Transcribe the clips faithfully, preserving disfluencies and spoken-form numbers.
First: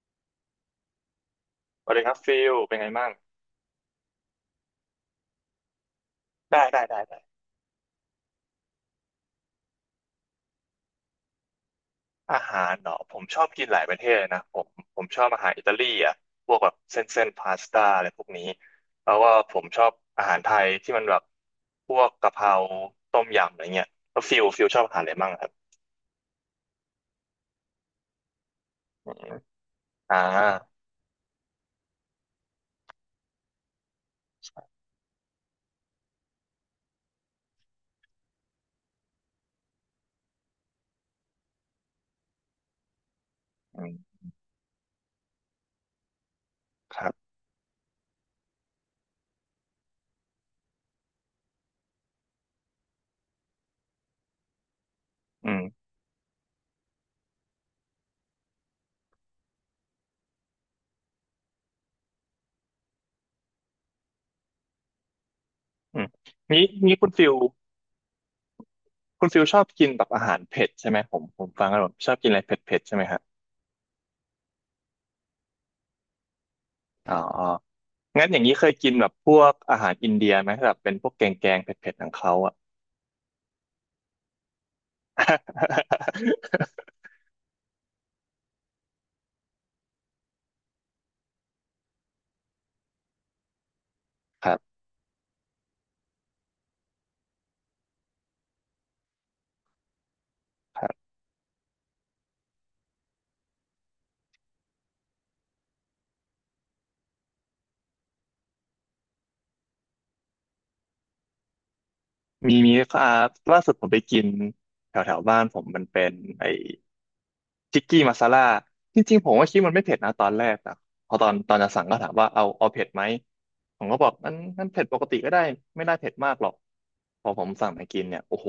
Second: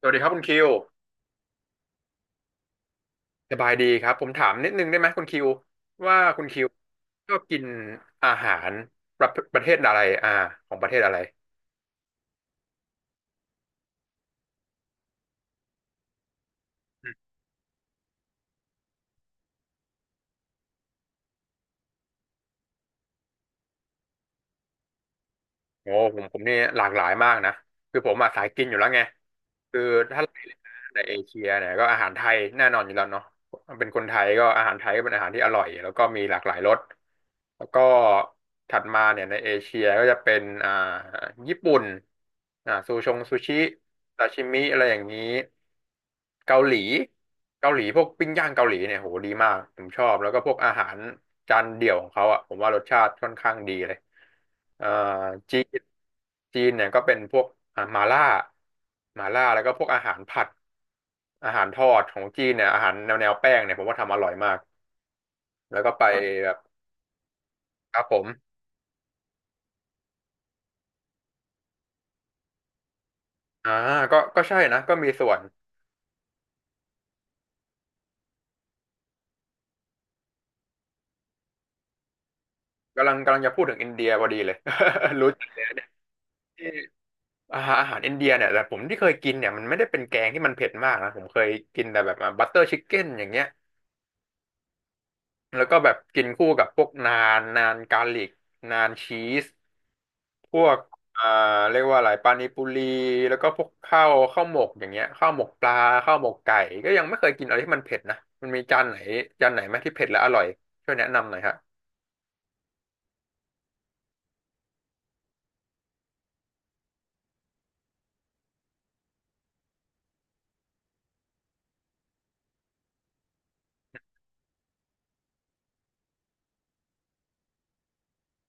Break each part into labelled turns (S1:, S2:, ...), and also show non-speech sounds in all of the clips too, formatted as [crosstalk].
S1: สวัสดีครับคุณคิว
S2: สวัสดีครับฟิลเป็นไงบ้าง
S1: สบายดีครับผมถามนิดนึงได้ไหมคุณคิวว่าคุณคิ
S2: ได้
S1: ว
S2: ได้ได้ได้
S1: ชอบกินอาหารประประเทศอะไรอ่าของประเทศอะไร
S2: อาหารเนาะผมชอบกินหลายประเทศเลยนะผมผมชอบอาหารอิตาลีอ่ะพวกแบบเส้น
S1: อื
S2: เส้
S1: ม
S2: นพาสต้าอะไรพวกนี้แล้วว่าผมชอบอาหารไทยที่มันแบบพวกกะเพราต้มยำอะไรเงี้ยแล้วฟิลฟิลชอบอาหารอะไรบ้างครับ
S1: โอ้ผมผมนี่หลากหลายมากนะคือผมมาสายกินอยู่แล้วไง
S2: อืม
S1: คือ
S2: อ่า
S1: ถ้าในเอเชียเนี่ยก็อาหารไทยแน่นอนอยู่แล้วเนาะ เป็นคนไทยก็อาหารไทยก็เป็นอาหารที่อร่อยแล้วก็มีหลากหลายรสแล้วก็ถัดมาเนี่ยในเอเชียก็จะเป็นอ่าญี่ปุ่นอ่าซูชงซูชิ
S2: อืม
S1: ซาชิมิอะไรอย่างนี้เกาหลี
S2: ครับ
S1: เกาหลีพวกปิ้งย่างเกาหลีเนี่ยโหดีมากผมชอบแล้วก็พวกอาหารจานเดี่ยวของเขาอ่ะผมว่ารสชาติค่อนข้างดีเลยเอ่อ
S2: อื
S1: จี
S2: ม
S1: นจีนเนี่ยก็เป็นพวกอ่ามาล่ามาล่าแล้วก็พวกอาหารผัด อาหารทอดของจีนเนี่ยอาหารแนวแนวแป้งเนี่ยผมว่าทำอร่อยมากแล้วก็
S2: อื
S1: ไป
S2: ม
S1: ครับ
S2: นี้นี้คุณฟิล
S1: แบบครับผม
S2: คุณฟิลชอบกินแบบอาหารเผ็ดใช่ไหมผมผมฟังแล้วผมชอบกินอะไรเผ็ดเผ็ดใช่ไหมฮะ
S1: อ่าก็ก็ใช่นะก็มีส่วน
S2: อ๋อ งั้นอย่างนี้เคยกินแบบพวกอาหารอินเดียไหมแบบเป็นพวกแกงแกงเผ็ดๆของเขาอ่ะ
S1: กำลังกำลังจะพูดถึงอินเดียพอดีเลย [laughs] รู้จักที่อาหารอาหารอินเดียเนี่ยแต่ผมที่เคยกินเนี่ยมันไม่ได้เป็นแกงที่มันเผ็ดมากนะผมเคยกินแต่แบบบัตเตอร์ชิคเก้นอย่างเงี้ย
S2: [laughs] ครับ
S1: แล้วก็แบบกินคู่กับพวกนานนานกาลิกนานชีสพวก
S2: ครับ
S1: อ่าเรียกว่าอะไรปานิปุรีแล้วก็พวกข้าวข้าวหมกอย่างเงี้ยข้าวหมกปลาข้าวหมกไก่ก็ยังไม่เคยกินอะไรที่มันเผ็ดนะมันมีจานไหนจานไหนไหมที่เผ็ดและอร่อยช่วยแนะนำหน่อยฮะ
S2: มีมีอ่าล่าสุดผมไปกินแถวแถวบ้านผมมันเป็นไอ ทิกกี้มาซาล่าจริงๆผมก็คิดมันไม่เผ็ดนะตอนแรกแต่พอตอนตอนจะสั่งก็ถามว่าเอาเอาเผ็ดไหมผมก็บอกนั้นนั้นเผ็ดปกติก็ได้ไม่ได้เผ็ดมากหรอก พอผมสั่งไปกินเนี่ยโอ้โห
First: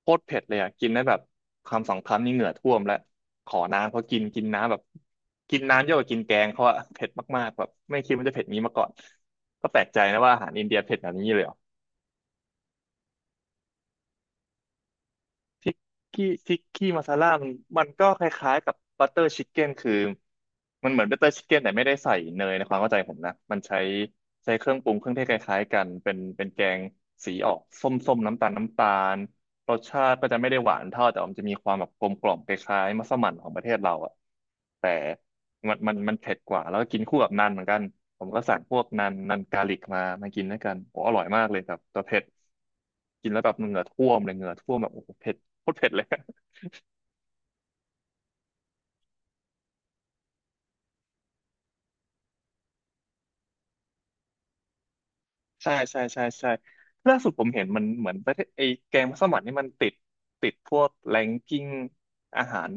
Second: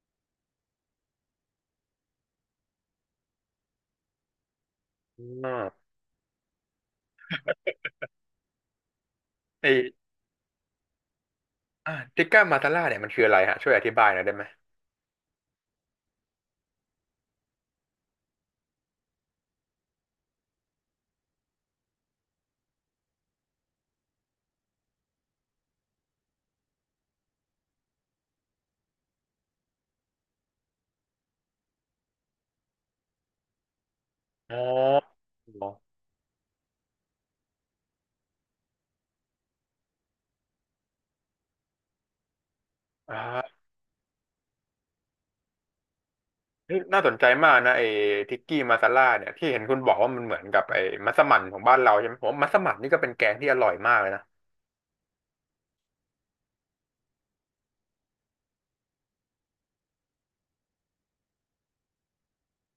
S2: โคตรเผ็ดเลยอ่ะกินได้แบบคำสองคำนี่เหงื่อท่วมแล้วขอน้ำเขากินกินน้ำแบบ
S1: อื
S2: กินน้ำ
S1: ม
S2: เยอะกว่ากินแกงเขาอะเผ็ดมากๆแบบไม่คิดมันจะเผ็ดนี้มาก่อนก็แปลก
S1: ไอ
S2: ใจนะว่าอาหารอินเดียเผ็ดแบบนี้เลยเหรอ
S1: อ่าทิกก้ามาตาล่าเนี่ยมันคืออะไรฮะช่วยอธิบายหน่อยได้ไหม
S2: ทิกกี้ทิกกี้มาซาล่ามันมันก็คล้ายๆกับบัตเตอร์ชิคเก้นคือมันเหมือนบัตเตอร์ชิคเก้นแต่ไม่ได้ใส่เนยในความเข้าใจผมนะมันใช้ใช้เครื่องปรุงเครื่องเทศคล้ายๆกันเป็นเป็นแกงสีออกส้มๆน้ำตาลน้ำตาลรสชาติก็จะไม่ได้หวานเท่าแต่มันจะมีความแบบกลมกล่อมคล้ายๆมัสมั่นของประเทศเราอะ
S1: อ๋อ
S2: แต่
S1: อ๋อ
S2: มันมันมันเผ็ดกว่าแล้วก็กินคู่กับนันเหมือนกันผมก็สั่งพวกนันนันกาลิกมามากินด้วยกันโอ้อร่อยมากเลยครับตัวเผ็ดกินแล้วแบ
S1: อ่า
S2: บเหงื่อท่วมเลยเหงื่อท่วมแบบโอ้โหเผ็ด โคตรเผ็ดเลย
S1: นี่น่าสนใจมากนะไอ้ทิกกี้มาซาล่าเนี่ยที่เห็นคุณบอกว่ามันเหมือนกับไอ้มัสมั่นของบ้านเราใช่ไหมผมว่ามัสมั่นนี่ก็เป็นแกงที่อร่อยมากเลยนะ
S2: [laughs] ใช่ใช่ใช่ใช่ล่าสุดผมเห็นมันเหมือนประเทศไอ้แกงมัสมั่นนี่มันติดติดพวกแรงกิ้งอาหาร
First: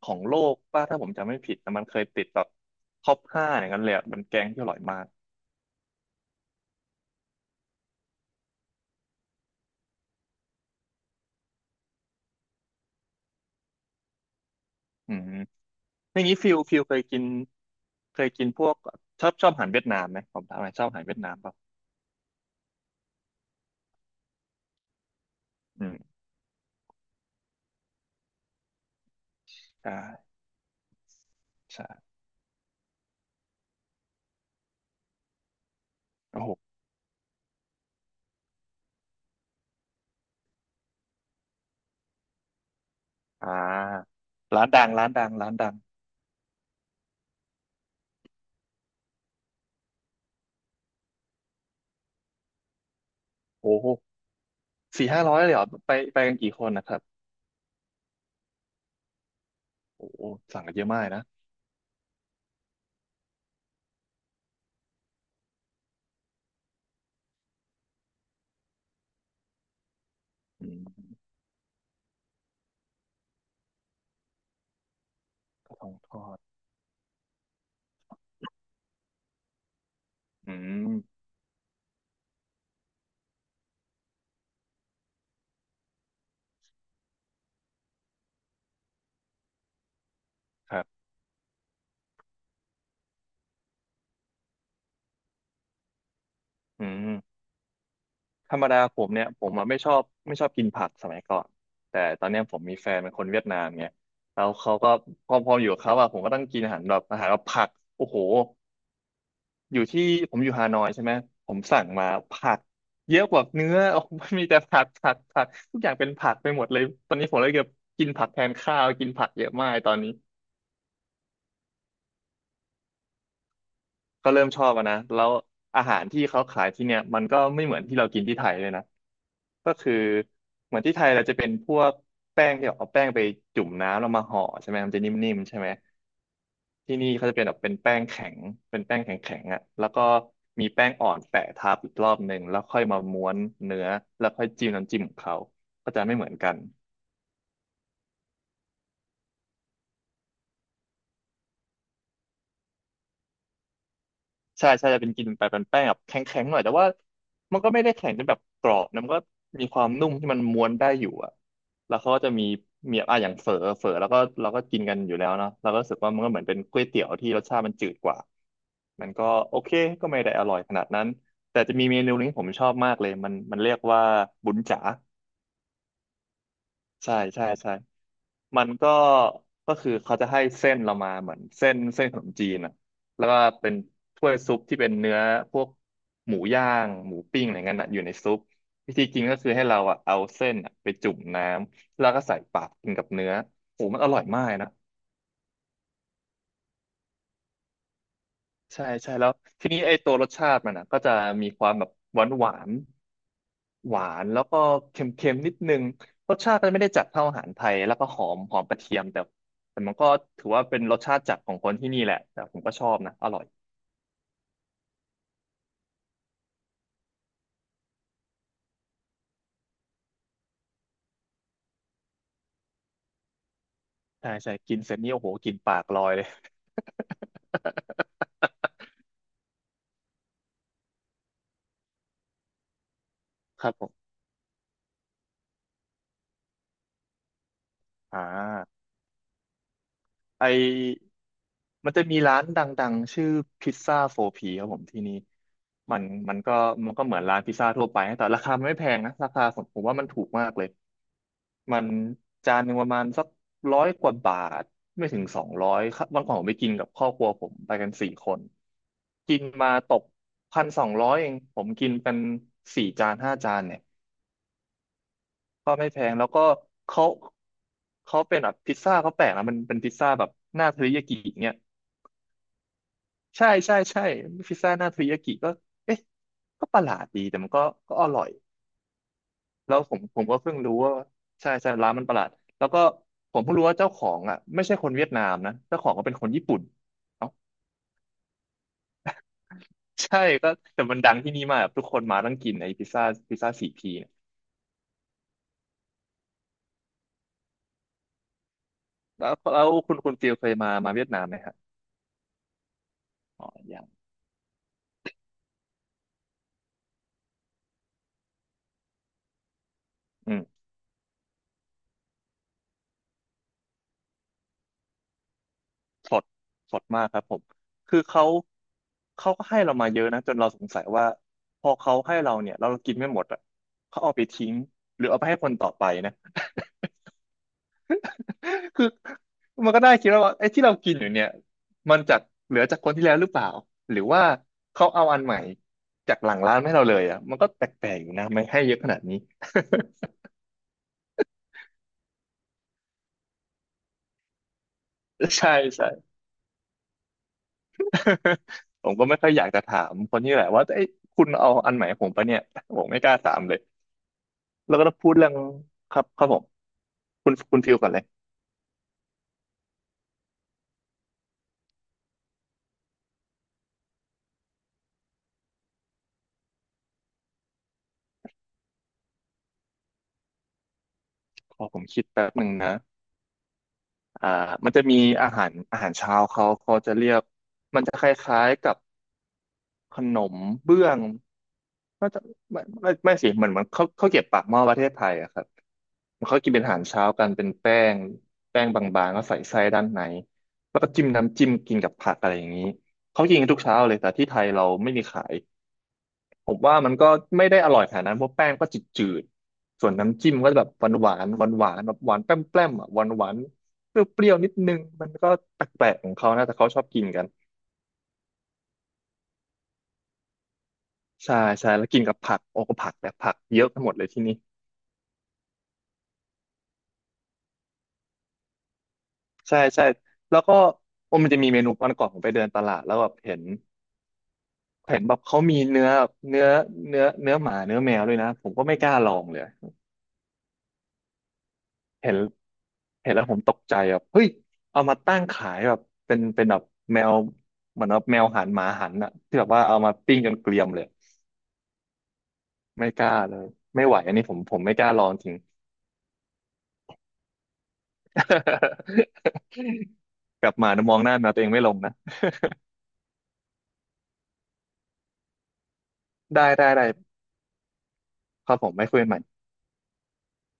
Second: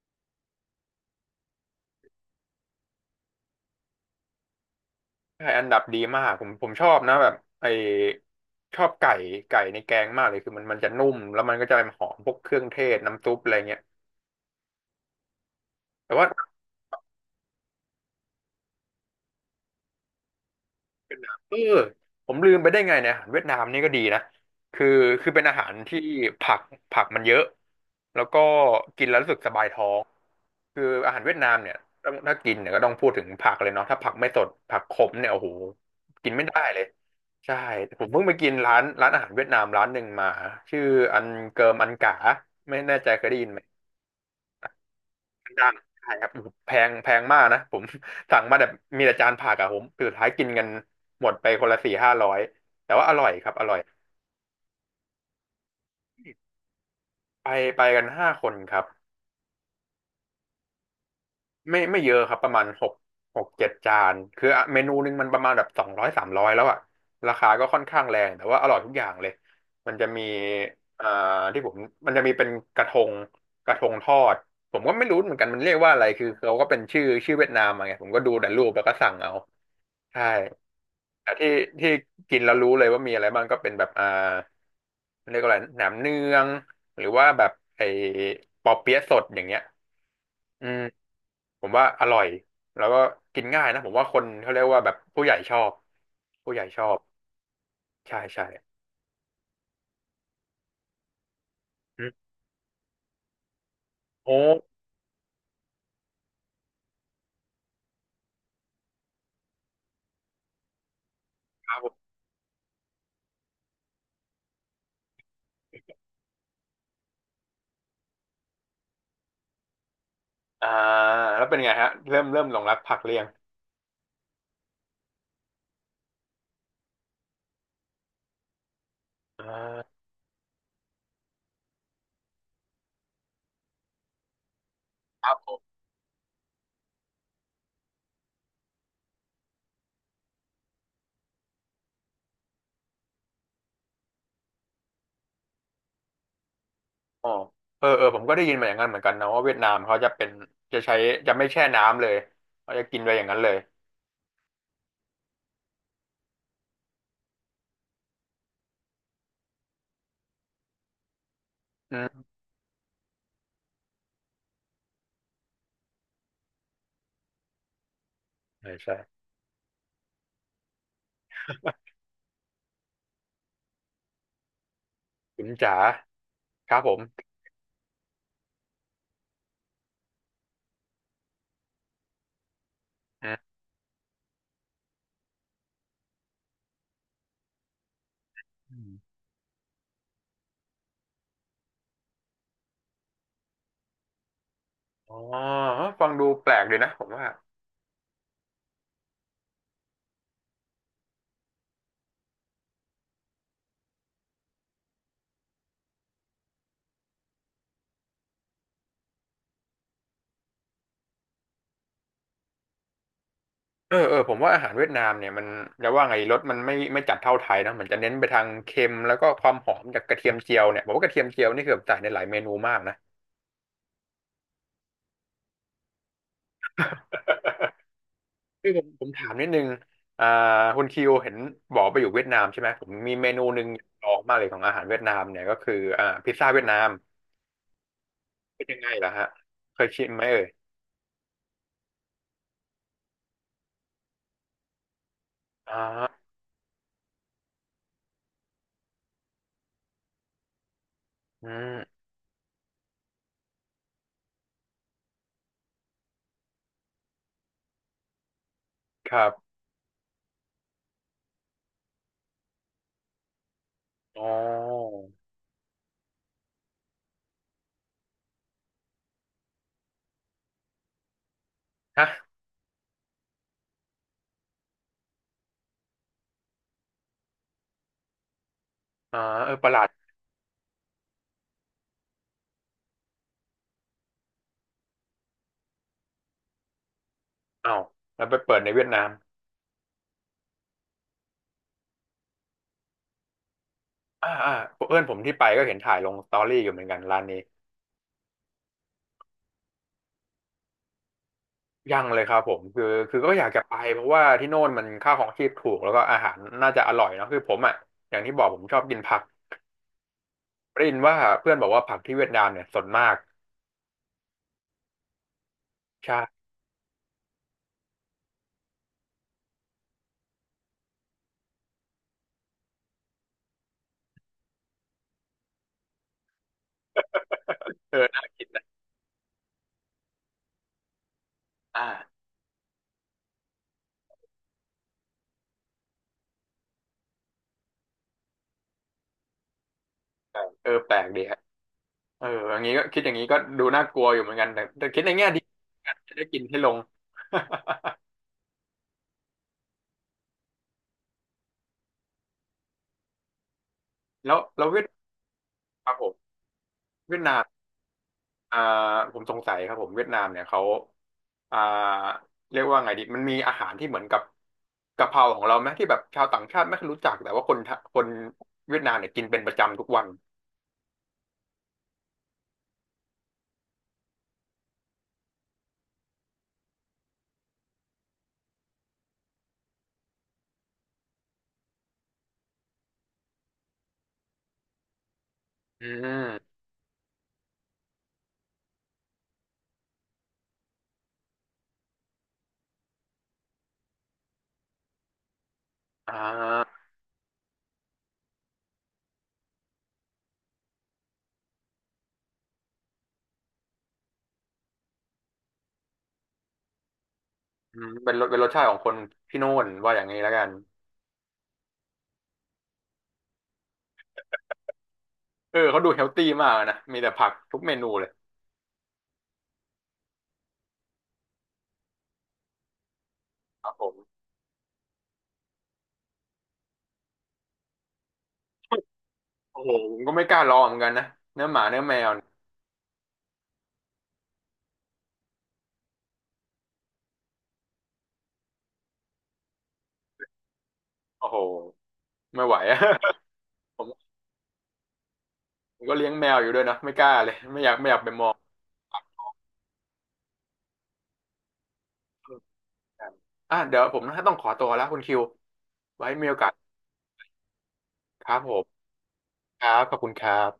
S2: ของโลกป่ะถ้าผมจำไม่ผิดแต่มันเคยติดแบบท็อปห้าอย่างนั้นเลยอะมันแกงที่อร่อยมาก
S1: ใช่อันดับดีมากผมผมชอบนะแบบไอ้ชอบไก่ไก่ในแกงมากเลยคือมันมันจะนุ่มแล้วมันก็จะหอมพวกเครื่องเทศน้ำซุปอะไรเงี้ย
S2: อืม
S1: แต่
S2: อย่าง
S1: ว่า
S2: นี้ฟิลฟิลเคยกินเคยกินพวกชอบชอบอาหารเวียดนามไหมผมถามหน่อยชอบอาหารเวียดนาม
S1: เอ
S2: ป่ะ
S1: อผมลืมไปได้ไงเนี่ยอาหารเวียดนามนี่ก็ดีนะคือคือเป็นอาหาร
S2: อืม
S1: ที่ผักผักมันเยอะแล้วก็กินแล้วรู้สึกสบายท้อ
S2: ใช่
S1: งคืออาหารเวียดนามเนี่ย
S2: ใช่
S1: ต้องถ้ากินเนี่ยก็ต้องพูดถึงผักเลยเนาะถ้าผักไม่สดผักขมเนี่ยโอ้โหกิน
S2: โอ้
S1: ไม่
S2: โห
S1: ได้เลยใช่ผมเพิ่งไปกินร้านร้านอาหารเวียดนามร้านหนึ่งมาชื่ออันเกิมอันกาไม่แน่ใจเคยได้ยิ
S2: อ่
S1: นไหม
S2: าร้านดังร้านดังร้าน
S1: ดั
S2: ดั
S1: ง
S2: ง
S1: ใช่ครับแพงแพงมากนะผม [laughs] สั่งมาแบบมีแต่จานผักอะผมสุดท้ายกินกันหมดไปคนละสี่ห้าร้อยแต่ว่าอร่อยครับอร่อ
S2: โอ้
S1: ย
S2: โหสี่ห้าร้อยเลยเหรอไปไปกันกี่คนนะครับ
S1: ไปไปกันห้าคนครับ
S2: โอ้โหสั่งกันเยอะมากนะ
S1: ไม่ไม่เยอะครับประมาณหกหกเจ็ดจานคือเมนูหนึงมันประมาณแบบสองร้อยสามร้อยแล้วอะราคาก็ค่อนข้างแรงแต่ว่าอร่อยทุกอย่างเลยมันจะมี
S2: อื
S1: อ่า
S2: ม
S1: ที่ผมมันจะมีเป็นกระทงกระทงทอดผมก็ไม่รู้เหมือนกันมันเรียก
S2: ขอ
S1: ว่า
S2: ง
S1: อะไร
S2: ท
S1: คื
S2: อ
S1: อ
S2: ด
S1: เขาก็เป็นชื่อชื่อเวียดนามอะไงผมก็ดูแต่รูปแล้วก็สั่งเอาใช่
S2: อืม
S1: ที่ที่กินแล้วรู้เลยว่ามีอะไรบ้างก็เป็นแบบอ่าเรียกว่าอะไรหนามเนืองหรือว่าแบบไอ้ปอเปี๊ยะสดอย่างเงี้ยอื
S2: ค
S1: ม
S2: รับ
S1: ผมว่าอร่อยแล้วก็กินง่ายนะผมว่าคนเขาเรียกว่าแบบผู้ใหญ่ชอบผู้ใหญ่ช
S2: อื
S1: อบ
S2: ม
S1: ใช่ใช่
S2: ธรรมดาผมเนี่ยผมอะไม่ชอบไม่ชอบกินผักสมัยก่อนแต่
S1: อื
S2: ต
S1: ม
S2: อนเนี้ยผมมีแฟนเป็นคนเวียดนามไง
S1: โอ
S2: แล้ว
S1: ้
S2: เขาก็พอพออยู่กับเขาอะผมก็ต้องกินอาหารแบบอาหารแบบผักโอ้โหอยู่ที่ผมอยู่ฮานอยใช่ไหมผม
S1: ครับ
S2: สั่
S1: ผ
S2: งมา
S1: ม
S2: ผักเยอะกว่าเนื้อ [laughs] โอ้โหมันมีแต่ผักผักผักทุกอย่างเป็นผักไปหมดเลยตอนนี้ผมเลยเกือบกินผักแทนข้าวกินผักเยอะมากตอนนี้
S1: อ่าแล้วเป็นไงฮะเริ่มเริ่มหลงรักผักเรียง
S2: ก็เริ่มชอบอะนะแล้วอาหารที่เขาขายที่เนี่ยมันก็ไม่เหมือนที่เรากินที่ไทยเลยนะ
S1: อ่
S2: ก็คือ
S1: า
S2: เหมือนที่ไทยเราจะเป็นพวกแป้งที่เอาแป้งไปจุ่มน้ำแล้วมาห่อใช่ไหมมันจะน
S1: ค
S2: ิ่
S1: รับ
S2: ม
S1: ผ
S2: ๆใช่ไหม
S1: ม
S2: ที่นี่เขาจะเป็นแบบเป็นแป้งแข็งเป็นแป้งแข็งๆอ่ะแล้วก็มีแป้งอ่อนแปะทับอีกรอบหนึ่งแล้วค่อยมาม้วนเนื้อแล้วค่อยจิ้มน้ำจิ้มของเขาก็จะไม่เหมือนกัน
S1: อ๋อเออเออผมก็ได้ยินมาอย่างนั้นเหมือนกันนะว่าเวียดนามเขาจะเป็นจะใช้จะไม่แช่น้ำเลยเขาจะกินไปอย่างนั้นเลย
S2: ใช่ใช่จะเป็นกินไปเป็นแป้งแบบแข็งๆหน่อยแต่ว่ามันก็ไม่ได้แข็งจนแบบกรอบนะมันก็มีความนุ่มที่มันม้วนได้อยู่อะแล้
S1: อื
S2: วเขาก็
S1: ม
S2: จะมีมีอ่ะอย่างเฝอเฝอแล้วก็เราก็กินกันอยู่แล้วเนาะเราก็รู้สึกว่ามันก็เหมือนเป็นก๋วยเตี๋ยวที่รสชาติมันจืดกว่า
S1: ใช่ใช่
S2: มันก็โอเคก็ไม่ได้อร่อยขนาดนั้นแต่จะมีเมนูหนึงที่ผมชอบมากเลยมันมันเรียกว่าบุญจ๋า
S1: คุณจ๋าครับผม
S2: ใช่ใช่ใช่ มันก็ก็คือเขาจะให้เส้นเรามาเหมือนเส้นเส้นขนมจีนอ่ะแล้
S1: อื
S2: วก็
S1: ม
S2: เป็นถ้วยซุปที่เป็นเนื้อพวกหมูย่างหมูปิ้งอะไรเงี้ยน่ะอยู่ในซุปวิธี
S1: อ
S2: กินก็คือให้เราอ่ะเอาเส้นอะไปจุ่มน้ำแล้วก็ใส่ปากกินกับเนื้อโอ้มันอร่อยมากนะ
S1: ๋อฟังดูแปลกดีนะผมว่า
S2: ใช่ใช่แล้วทีนี้ไอ้ตัวรสชาติมันอ่ะก็จะมีความแบบหวานหวานหวานแล้วก็เค็มเค็มนิดนึงรสชาติมันไม่ได้จัดเท่าอาหารไทยแล้วก็หอมหอมกระเทียมแต่แต่มันก็ถือว่าเป็นรสชาติจัดของคนที่นี่แหละแต่ผมก็ชอบนะอร่อย
S1: เออเออผมว่าอาหารเวียดนามเนี่ยมันจะว่าไงรสมันไม่ไม่จัดเท่าไทยนะมันจะเน้นไปทางเค็มแล้วก็ความหอมจากกระเทียมเจียวเนี่ยผมว่ากระเทียมเจียวนี่คือแบบใส่ในหลายเมนูมากนะ [laughs]
S2: ใช่ใช่กินเสร็จนี่โอ้โหกลินปากลอยเลย
S1: คือผมผมถามนิดนึงอ่าคุณคิวเห็นบอกไปอยู่เวียดนามใช่ไหมผมมีเมนูห
S2: [laughs] ค
S1: นึ่ง
S2: รับผ
S1: ล
S2: ม
S1: องมากเลยของอาหารเวียดนามเนี่ยก็คืออ่าพิซซ่าเวียดนาม
S2: อ่
S1: เป็นยัง
S2: า
S1: ไงล่ะฮะเคยชิมไหมเอ่
S2: ไอ
S1: ย
S2: มันจะมีร้านดังๆชื่อพิซซ่าโฟพีครับผมที่นี่
S1: อ่
S2: มัน
S1: า
S2: มันก็มันก็เหมือนร้านพิซซ่าทั่วไปนะแต่ราคามันไม่แพงนะราคาผมผมว่ามันถูกมากเลย
S1: อื
S2: มัน
S1: ม
S2: จานหนึ่งประมาณสักร้อยกว่าบาทไม่ถึงสองร้อยวันก่อนผมไปกินกับครอบครัวผมไปกันสี่คน
S1: ครับ
S2: กินมาตกพันสองร้อยเองผมกินเป็นสี่จานห้าจานเนี่ย
S1: อ๋อ
S2: ก็ไม่แพงแล้วก็เขาเขาเป็นแบบพิซซ่าเขาแปลกนะมันเป็นพิซซ่าแบบหน้าเทริยากิเนี่ย
S1: ฮะ
S2: ใช่ใช่ใช่พิซซ่าหน้าเทริยากิก็เอ๊ะก็ประหลาดดีแต่มันก็ก็อร่อย
S1: อ่าเออประ
S2: แล้
S1: หลา
S2: ว
S1: ด
S2: ผมผมก็เพิ่งรู้ว่าใช่ใช่ร้านมันประหลาดแล้วก็ผมเพิ่งรู้ว่าเจ้าของอ่ะไม่ใช่คนเวียดนามนะเจ้าของก็เป็นคนญี่ปุ่นเอ้า
S1: อ้าวแล้วไปเปิดในเวียดนาม
S2: ใช่ก็แต่มันดังที่นี่มากทุกคนมาต้องกินไอ้พิซซ่าพิซซ่าสี่พีเนี่ย
S1: อ่าอ่าเพื่อนผมที่ไปก็เห็นถ่ายลงสตอรี่อยู่เหมือนกันร้านนี้
S2: แล้วแล้วคุณคุณฟิลเคยมามาเวียดนามไหมฮะ
S1: ยังเลยครับผมคือคือก็อ
S2: อ๋
S1: ยา
S2: อ
S1: กจะไป
S2: อย่าง
S1: เพราะว่าที่โน่นมันค่าของชีพถูกแล้วก็อาหารน่าจะอร่อยเนอะคือผมอ่ะอย่างที่บอกผมชอบกินผัก
S2: อืม
S1: ได้ยินว่าเพื่อนบอกว่าผักที่เวียดนามเนี่ยสดมาก
S2: ส
S1: ใช่
S2: ดสดมากครับผมคือเขาเขาก็ให้เรามาเยอะนะจนเราสงสัยว่าพอเขาให้เราเนี่ยเรากินไม่หมดอ่ะเขาเอาไปทิ้งหรือเอาไปให้คนต่อไปนะ
S1: เออน่ากินนะ
S2: คือมันก็ได้คิดแล้วว่าไอ้ที่เรากินอยู่เนี่ย
S1: อ่า
S2: มันจากเหลือจากคนที่แล้วหรือเปล่าหรือว่าเขาเอาอันใหม่จากหลังร้านให้เราเลยอ่ะมันก็แปลกๆอยู่นะไม่ให้เยอะขนาดนี้
S1: เออแปลกดีฮะเอออย่างนี้ก็คิดอย่างนี้ก็ดูน่ากลัวอยู่เหมือนกันแต่แต่คิดในแง่
S2: [laughs]
S1: ดี
S2: ใช่ใช่
S1: จะได้กินให้ลง
S2: [laughs] ผมก็ไม่ค่อยอยากจะถามคนที่แหละว่าไอ้ยคุณเอาอันใหม่ให้ผมปะเนี่ยผมไม่กล้าถามเลย
S1: [laughs] แล้วแล้ว
S2: แล้ว
S1: เวียด
S2: ก็ต้องพูดเรื่อง
S1: ครั
S2: ค
S1: บ
S2: รั
S1: ผ
S2: บ
S1: ม
S2: ครับผม
S1: เวียด
S2: คุณ
S1: นาม
S2: คุณฟิลก่อนเลย
S1: อ่าผมสงสัยครับผมเวียดนามเนี่ยเขาอ่าเรียกว่าไงดีมันมีอาหารที่เหมือนกับกะเพราของเราไหมที่แบบชาวต่างชาติไม่ค่อยรู้จักแต่ว่าคนไทคนเวียดนามเนี่ยกินเป็นประจำทุกวัน
S2: ขอผมคิดแป๊บหนึ่งนะอ่ามันจะมีอาหารอาหารเช้าเขาเขาจะเรียกมันจะคล้ายๆกับขนมเบื้อง ก็จะไม่ไม่ไม่สิเหมือนมันเขาเขาวเก็ียบปากหม้อประเทศไทยอะครับ
S1: อื
S2: มันเขากิน
S1: ม
S2: เป็นอาหารเช้ากันเป็นแป้งแป้งบางๆก็ใส่ไส้ด้านในแล้วก็จิ้มน้ำจิ้มกินกับผักอะไรอย่างนี้เขากินกันทุกเช้าเลยแต่ที่ไทยเราไม่มีขาย
S1: อ่
S2: ผมว่า
S1: า
S2: มันก็ไม่ได้อร่อยขนาดนั้นเพราะแป้งก็จืดๆส่วนน้ำจิ้มก็แบบหวานหวานหวานหวานๆแบบหวานแป้มแป้มอะหวานหวานเปรี้ยวๆนิดนึงมันก็แปลกๆของเขานะแต่เขาชอบกินกัน
S1: อืมเป็นรสเป็นรสชาติของคนที่โน่นว่าอย่างนี้แล้วกัน
S2: ใช่ใช่แล้วกินกับผักโอ้ก็ผักแต่ผักเยอะไปหมดเลยที่นี่
S1: เออเขาดูเฮลตี้มากนะมีแต่ผักทุกเมนูเลย
S2: ใช่ใช่แล้วก็โอ้มันจะมีเมนูวันก่อนผมไปเดินตลาดแล้วแบบเห็น
S1: ครับผม
S2: เห็นแบบเขามีเนื้อเนื้อเนื้อเนื้อหมาเนื้อแมวด้วยนะผมก็ไม่กล้าลองเลย
S1: โอ้โหผมก็ไม่กล้าลองเหมือนกันนะเนื้อหมาเนื้อแมว
S2: เห็น
S1: เนี่ย
S2: เห็นแล้วผมตกใจแบบเฮ้ยเอามาตั้งขายแบบเป็นเป็นแบบแมวเหมือนแบบแมวหันหมาหันอะที่แบบว่าเอามาปิ้งจนเกรียมเลย
S1: โอ้โหไม่ไหวอะ
S2: ไม่กล้าเลย
S1: [laughs] ผ
S2: ไม่
S1: ม
S2: ไหวอันนี้ผมผมไม่กล้าลองจริง
S1: ผมก็เลี้ยงแมวอยู่ด้วยนะไม่กล้าเลยไม่อยากไม่อยากไปมอง
S2: [laughs] กลับมานะมองหน้าแมวตัวเองไม่ลงนะ
S1: ครับอ่ะเดี๋ยวผมต้องขอตัวแล้วคุณคิวไว้มีโอ
S2: ได้
S1: กาส
S2: ได้ได้
S1: ครับ
S2: ค
S1: ผ
S2: รับ
S1: ม
S2: ผมไม่คุยกันใหม่
S1: ครับขอบคุณครับ